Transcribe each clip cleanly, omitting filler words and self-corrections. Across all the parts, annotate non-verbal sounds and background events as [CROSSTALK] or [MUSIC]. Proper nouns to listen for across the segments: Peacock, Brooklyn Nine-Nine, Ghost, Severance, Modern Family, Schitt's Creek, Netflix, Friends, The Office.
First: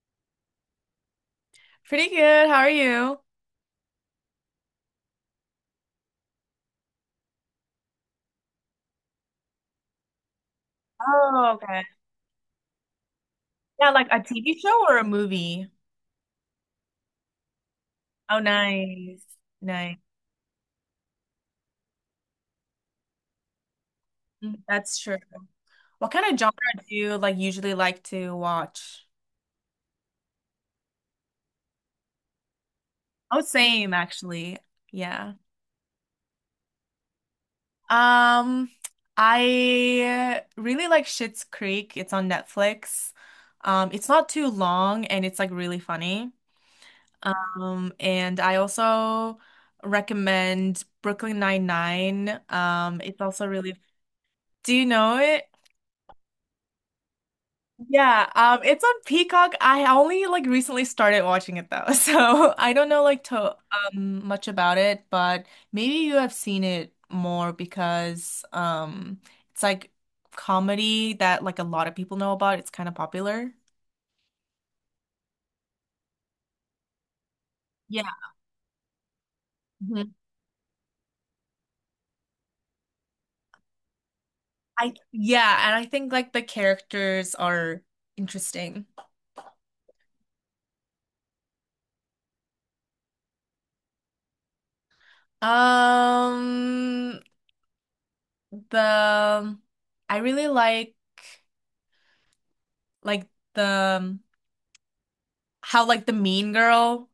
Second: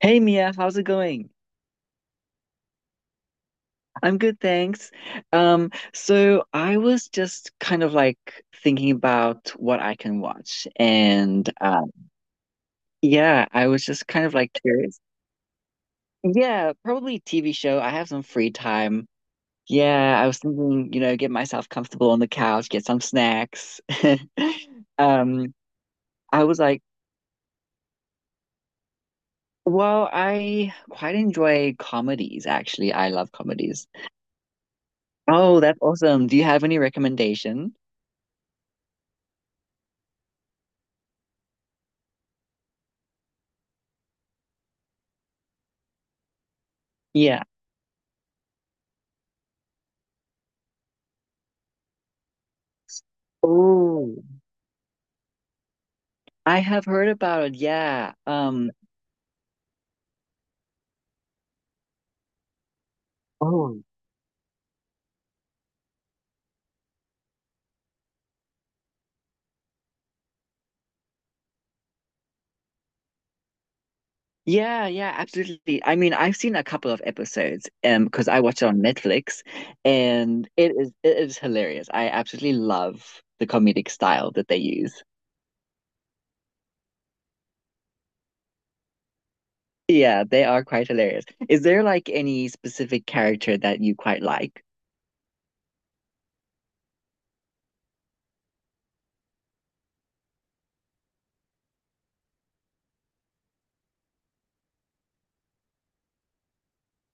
Hey Mia, how's it going? Pretty good. How are you? I'm good, thanks. So I was just kind of like thinking about what I can watch, and Oh, okay. Yeah, I was Yeah, just like a kind of like TV show or curious. a movie? Yeah, probably TV show. I have some Oh, free time. nice. Nice. Yeah, I was thinking, get myself comfortable on the couch, get some snacks. [LAUGHS] Mm, that's true. Um, What kind of I was like, genre do you like usually like to watch? well, I quite enjoy comedies, actually. I love Oh, comedies. same actually. Yeah. Oh, that's awesome. Do you have any recommendation? Um, I really like Schitt's Creek. It's on Netflix. It's not too long and it's like really funny. And I also recommend Brooklyn Nine-Nine. It's also really. Oh, Do you know it? I have heard about it. Yeah. Yeah, it's on Peacock. I only like recently started watching it though, [LAUGHS] so I don't know like to Oh, much about it, but maybe you have seen it more because it's like comedy that like a lot of people know about. It's kind of popular. yeah, yeah, absolutely. I mean, I've seen a couple of episodes Yeah. Because I watch it on Netflix, Mhm. and it is hilarious. I absolutely love the comedic style that they I use. yeah, and I think like the characters are interesting. Yeah, they are quite hilarious. Is there like any specific character that you quite like? Um, the I really like like the how like the mean girl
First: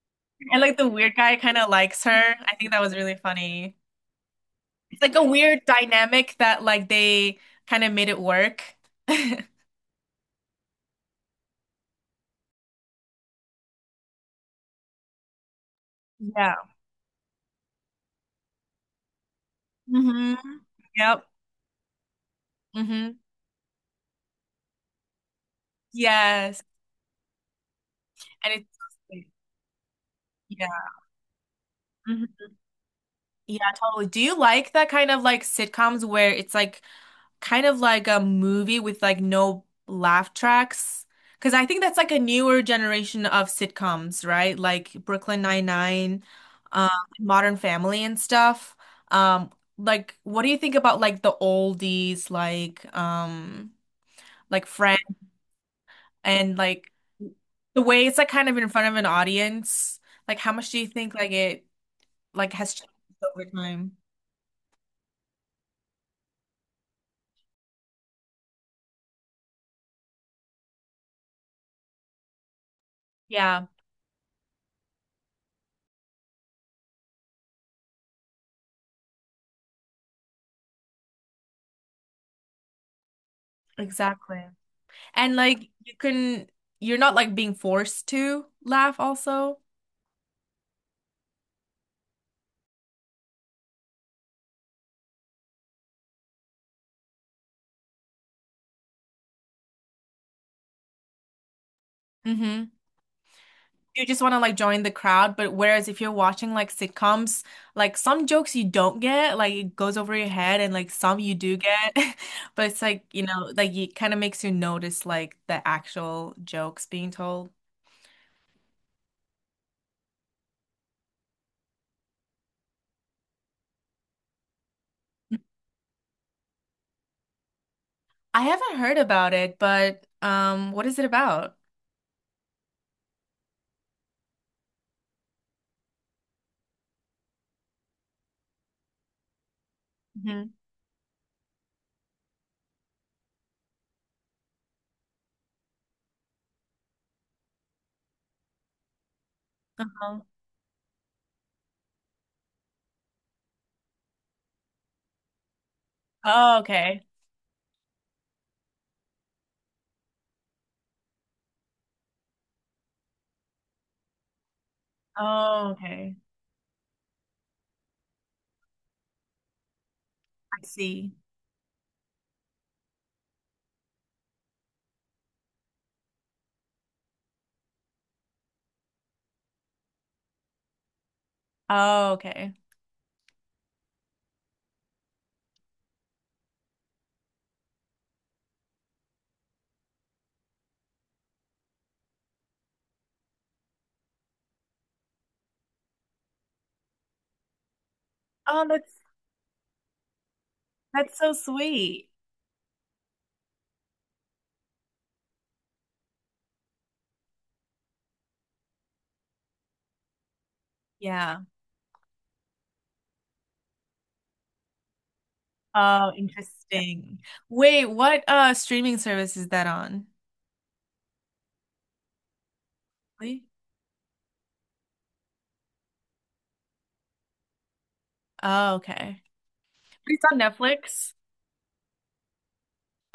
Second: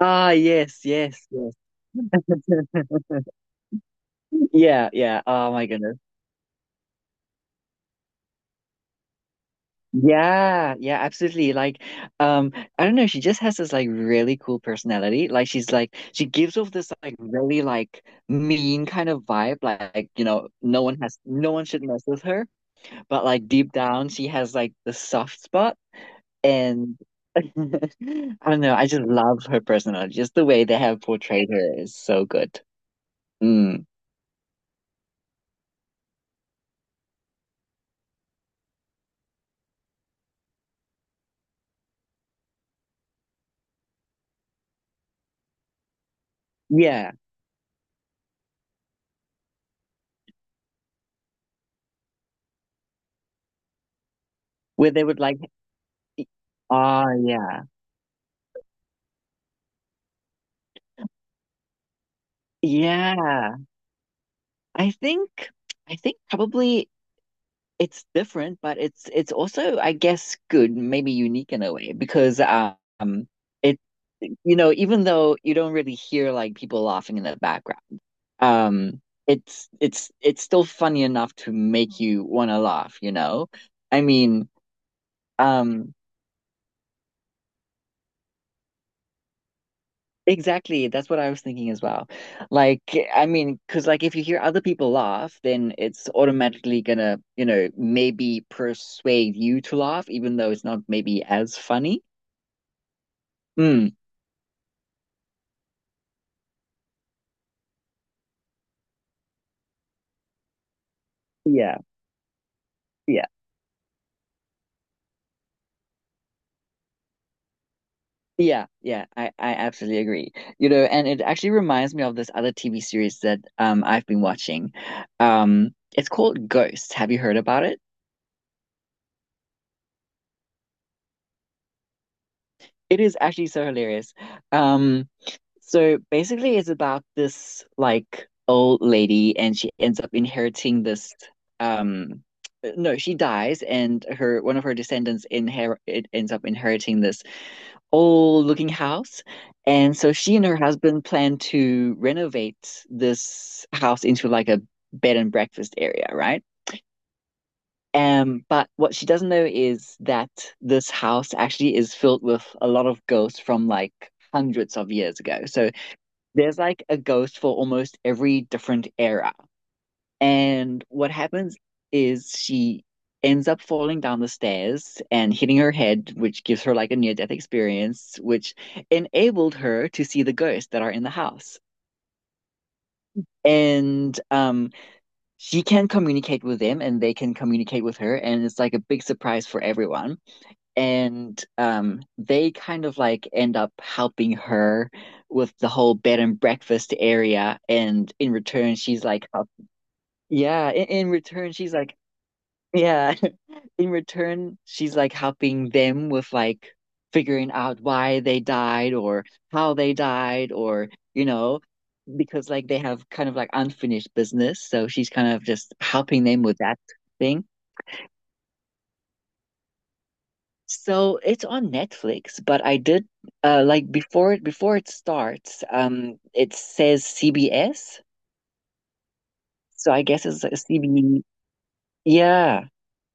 Ah, and like yes, the weird yes, guy yes. kind of likes her. I think that [LAUGHS] was really funny. Yeah, It's like yeah. a Oh weird my goodness. dynamic that like they kind of made it work. [LAUGHS] Yeah, yeah, absolutely. Like, um, I don't know, she just has this like really cool personality. Like she's like she gives Yeah. off this like really like mean kind of vibe, like, Hmm. Yep. no one should mess with her, Hmm. but like deep down she has like the soft spot, Yes. and [LAUGHS] I And don't it's know, so I just sweet. love her personality. Just the way Yeah. they have portrayed her is so Hmm. good. Yeah, Mm. totally. Do you like that kind of like sitcoms where it's like kind of like a movie with like no laugh tracks? Because I think that's like a newer generation of sitcoms, right? Like Brooklyn Nine-Nine, um, Yeah, Modern Family and stuff. Um, like what do you think about like the oldies, like where Friends they would like, and like oh yeah. the way it's like kind of in front of an audience? Like how much do you think like it like has changed over Yeah, time? I think I think probably. It's different, but it's also, I guess, good, maybe unique in a way, because Yeah, it even though you don't really hear like people laughing in the background, um it's still funny enough to make you want to laugh, you know? I exactly. mean, And like um you're not like being forced to laugh also. exactly, that's what I was thinking as well. Like, I mean, because like if you hear other people laugh, then it's automatically gonna, maybe persuade you to laugh, even though it's not maybe as funny. Hmm. Hmm. You just want to like join the crowd, but whereas if you're watching like sitcoms, like some jokes you don't get, like it goes over your head and like some you do Yeah, get. [LAUGHS] But it's like, you yeah, know, like it kind of makes you notice like the actual jokes being told. yeah, yeah. I absolutely agree. You know, and it actually reminds me of this other TV series that I've been watching. It's called Ghost. Have you heard about it? I haven't heard about it, but what is it about? It is actually so hilarious. Um, so basically, it's about this like old lady, and she ends up Hmm. inheriting this um. No, she dies, and her one of her descendants inher it ends up inheriting this old looking house. And so Uh-huh. she and her husband plan to renovate this house into like a bed and breakfast area, right? Oh, okay. But what she doesn't know is that this house actually is filled with a lot of ghosts from like hundreds of years ago. So Oh, okay. there's like a ghost for almost every different era. I And see. what happens is she ends up falling down the stairs and hitting her head, which gives her like a near-death experience, which enabled her to see the ghosts that are in the house. Oh, okay. And she can communicate with them, and they can communicate with her, and it's like a big surprise for everyone. And they kind of like end up helping her with the whole bed and breakfast area. And in Oh, return, that's she's like, yeah, in That's so return, she's like, sweet. yeah. In return, she's like helping them with like figuring out why they died or how they died or, you Yeah. know, because like they have kind of like unfinished business. So she's kind of just Oh, helping them with that interesting. thing. Wait, what streaming service is that on? So it's on Netflix, but I did Really? Like before it starts, it says CBS. Oh, okay. So I It's guess on it's a C Netflix. B. Yeah.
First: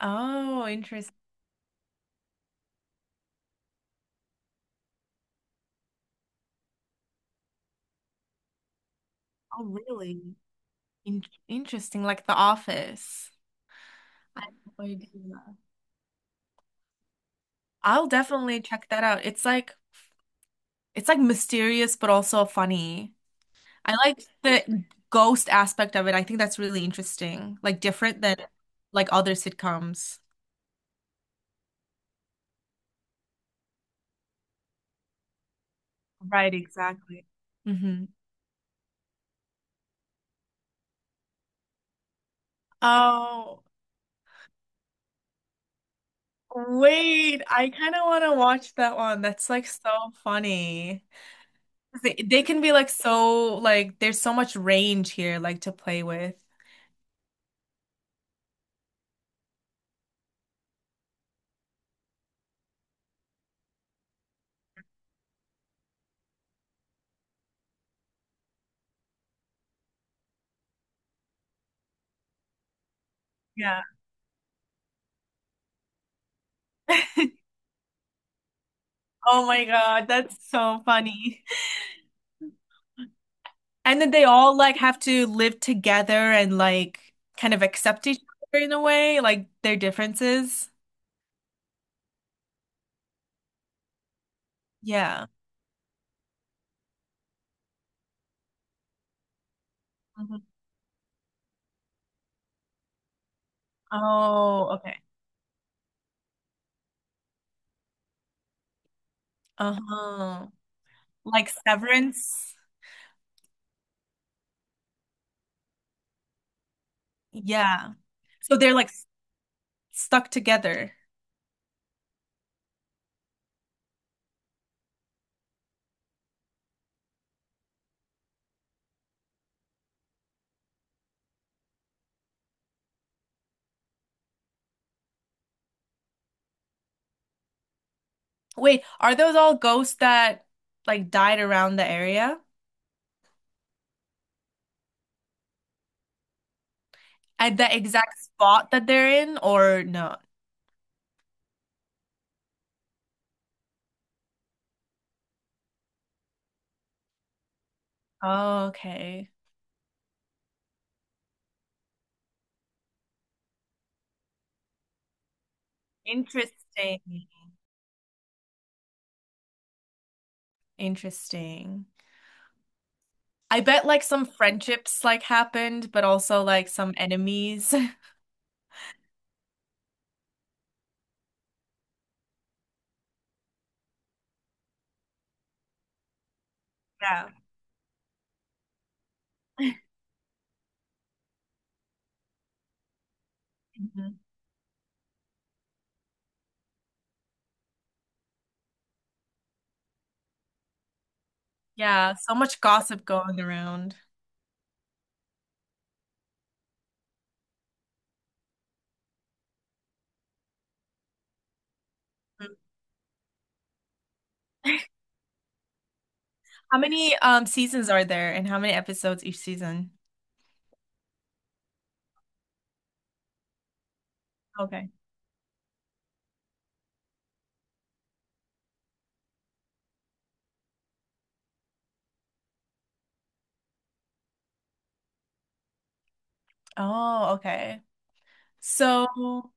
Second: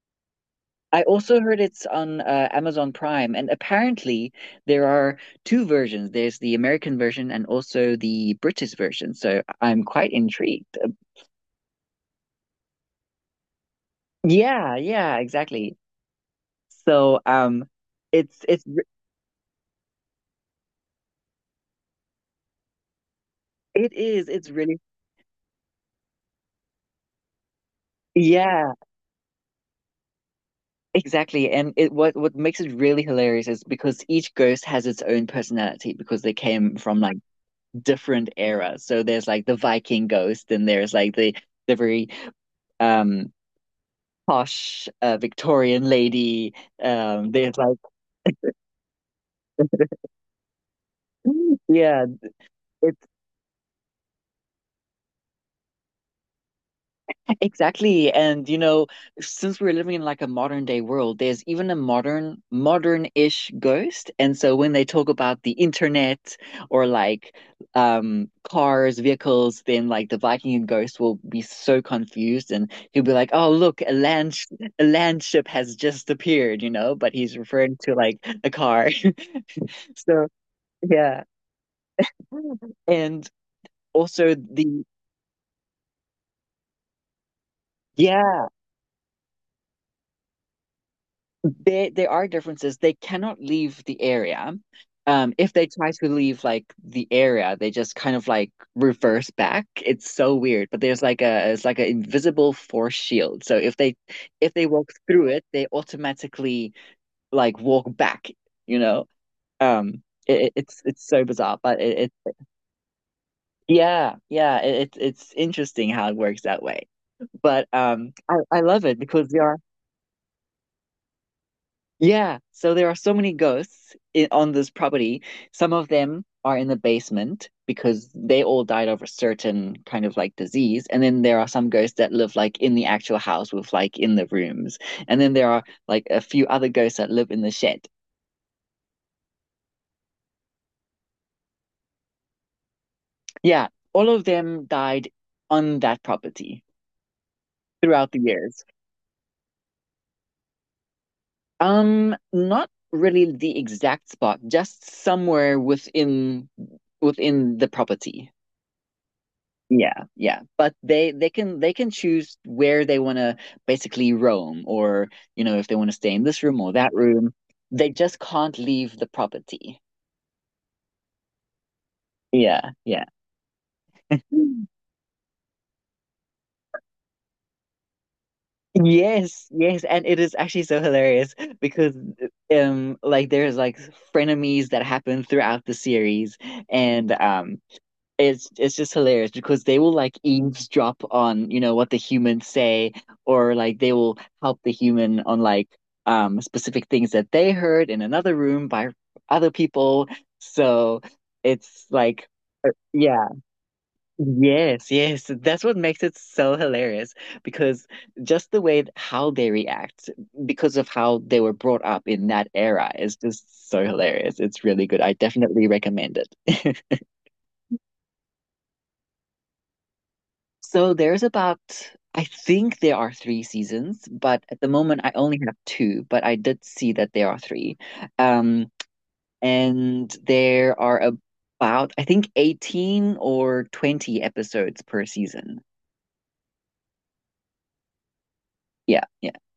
Oh, I interesting. also heard it's on Amazon Prime, and apparently there are two versions. There's the American version and also the British version. So Oh, I'm quite really? intrigued. In interesting, like The Office. I had Yeah, no yeah, idea. exactly. So I'll it's definitely it's re- check that out. It's like mysterious but also funny. it I like is it's really. the ghost aspect of it. I think that's really interesting. Like different than Yeah, like other sitcoms. exactly. And it what makes it really hilarious is because each ghost has its own personality because they Right, came from like exactly. Hmm. different eras. So there's like the Viking ghost, and there's like the very um Oh, posh Victorian lady. Wait. They're I like, kind of want to watch that one. That's like so [LAUGHS] funny. yeah, They can be like it's so, like, there's so much range here, like, to play with. exactly. And you know, since we're living in like a modern day world, there's even a modern, modern-ish ghost. And so when they talk about the internet or like cars, vehicles, then like the Viking ghost will be so confused and he'll be like, "Oh, look, Yeah. A land ship has just appeared," you know, but he's [LAUGHS] referring to like a car. [LAUGHS] Oh my God. So, That's so yeah. funny. And And then they also all like the have to live together and like kind of accept each Yeah, other in a way, like their differences. there are differences. They cannot leave the area. Yeah. If they try to leave like the area, they just kind of like reverse back. It's so Mhm. weird. But there's like a it's like an invisible force shield. So if they Oh, walk okay. through it, they automatically like walk back, you know? Um it, Uh-huh. it- it's it's so Like bizarre, but it severance. yeah, yeah, it's interesting how it works that way. But Yeah. I, So I they're love like it because there are stuck together. yeah, so there are so many ghosts on this property. Some of them are in the basement because they all died of a certain kind of like disease. And then there are some ghosts that live like in the actual house with like in the rooms. And then there are like a few other ghosts that live in the shed. Wait, are those all ghosts that like died around the area Yeah, all of them died on that property at the throughout the exact years. spot that they're in, or no? Not really the exact spot, just somewhere within the property. Oh, okay. Yeah, yeah, but they can they can choose where they want to basically roam, or if they want to stay in this room or that Interesting. room. They just can't leave the property. Interesting. Yeah, yeah. I bet like some friendships like happened, but also like some enemies. [LAUGHS] Yes, yes, and it is actually so hilarious because like there's like frenemies that happen throughout the series, and Yeah. um it's just hilarious because they will like eavesdrop on, what the humans say, or like they will Mhm. help the human on like specific things that they heard in another room by other people. So it's Yeah, like, so much gossip yeah, going around. yes, yes. That's what makes it so hilarious because just the way how they react because of how they were brought up in that Mm. era is just so hilarious. It's really good. [LAUGHS] I definitely recommend How it. [LAUGHS] many seasons are there and how many episodes each season? So I think there are three seasons, but at the Okay. moment I only have two, but I did see that there are three. Um, and there are about, I think, 18 or 20 episodes per season. Oh, okay. Yeah, yeah. So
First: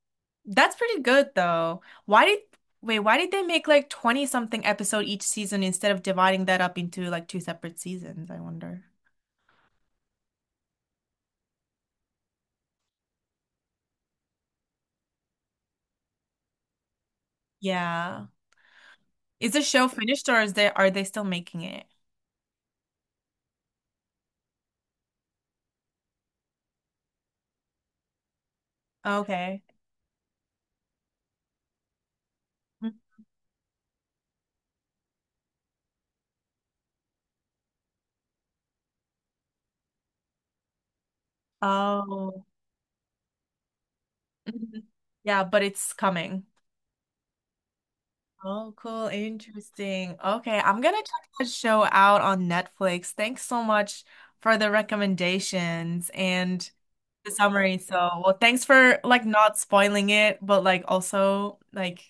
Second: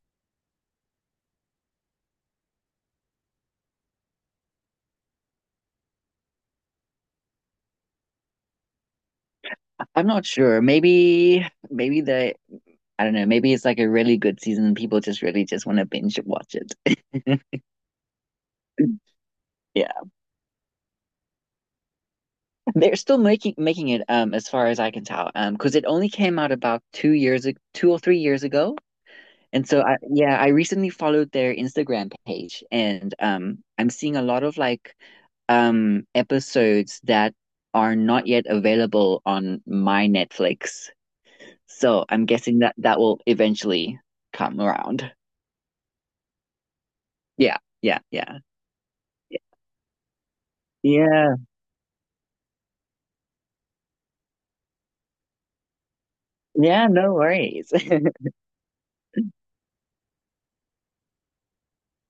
that's pretty good though. Why did wait, why did they make like 20 something episode each season instead of dividing that up into like two separate seasons, I wonder. I'm not sure. Maybe I don't know, maybe it's like a really good season. And people just really just want to binge watch it. [LAUGHS] Yeah. Is the show Yeah, finished or is they are they still making it? they're still making it as far as I can tell because it only came out about 2 or 3 years ago. Okay. And so I yeah, I recently followed their Instagram page, Mm. and I'm seeing a lot of like episodes that are not yet available on my Netflix. So I'm Oh. guessing that that will eventually come Mhm. around. Yeah, but it's coming. Yeah, yeah, yeah. Oh, cool. Interesting. Okay, I'm gonna check Yeah. that show out on Netflix. Thanks so much for the recommendations and Yeah, no the worries. summary. So, well, thanks for like not spoiling it, but like also like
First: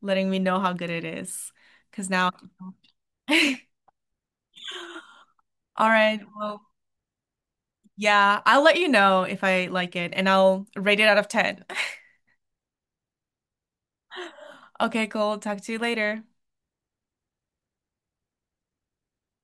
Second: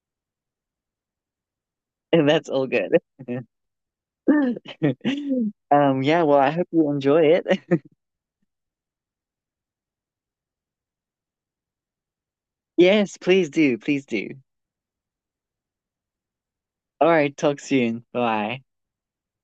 letting me know how good it is. Because [LAUGHS] now, That's all [LAUGHS] good. [LAUGHS] all right, Yeah, well, I well, hope you enjoy it. [LAUGHS] yeah, I'll let you know if I like it and I'll rate it out of 10. [LAUGHS] Yes, please do. Please do. Okay, cool. Talk to you later. All right, talk soon. Bye.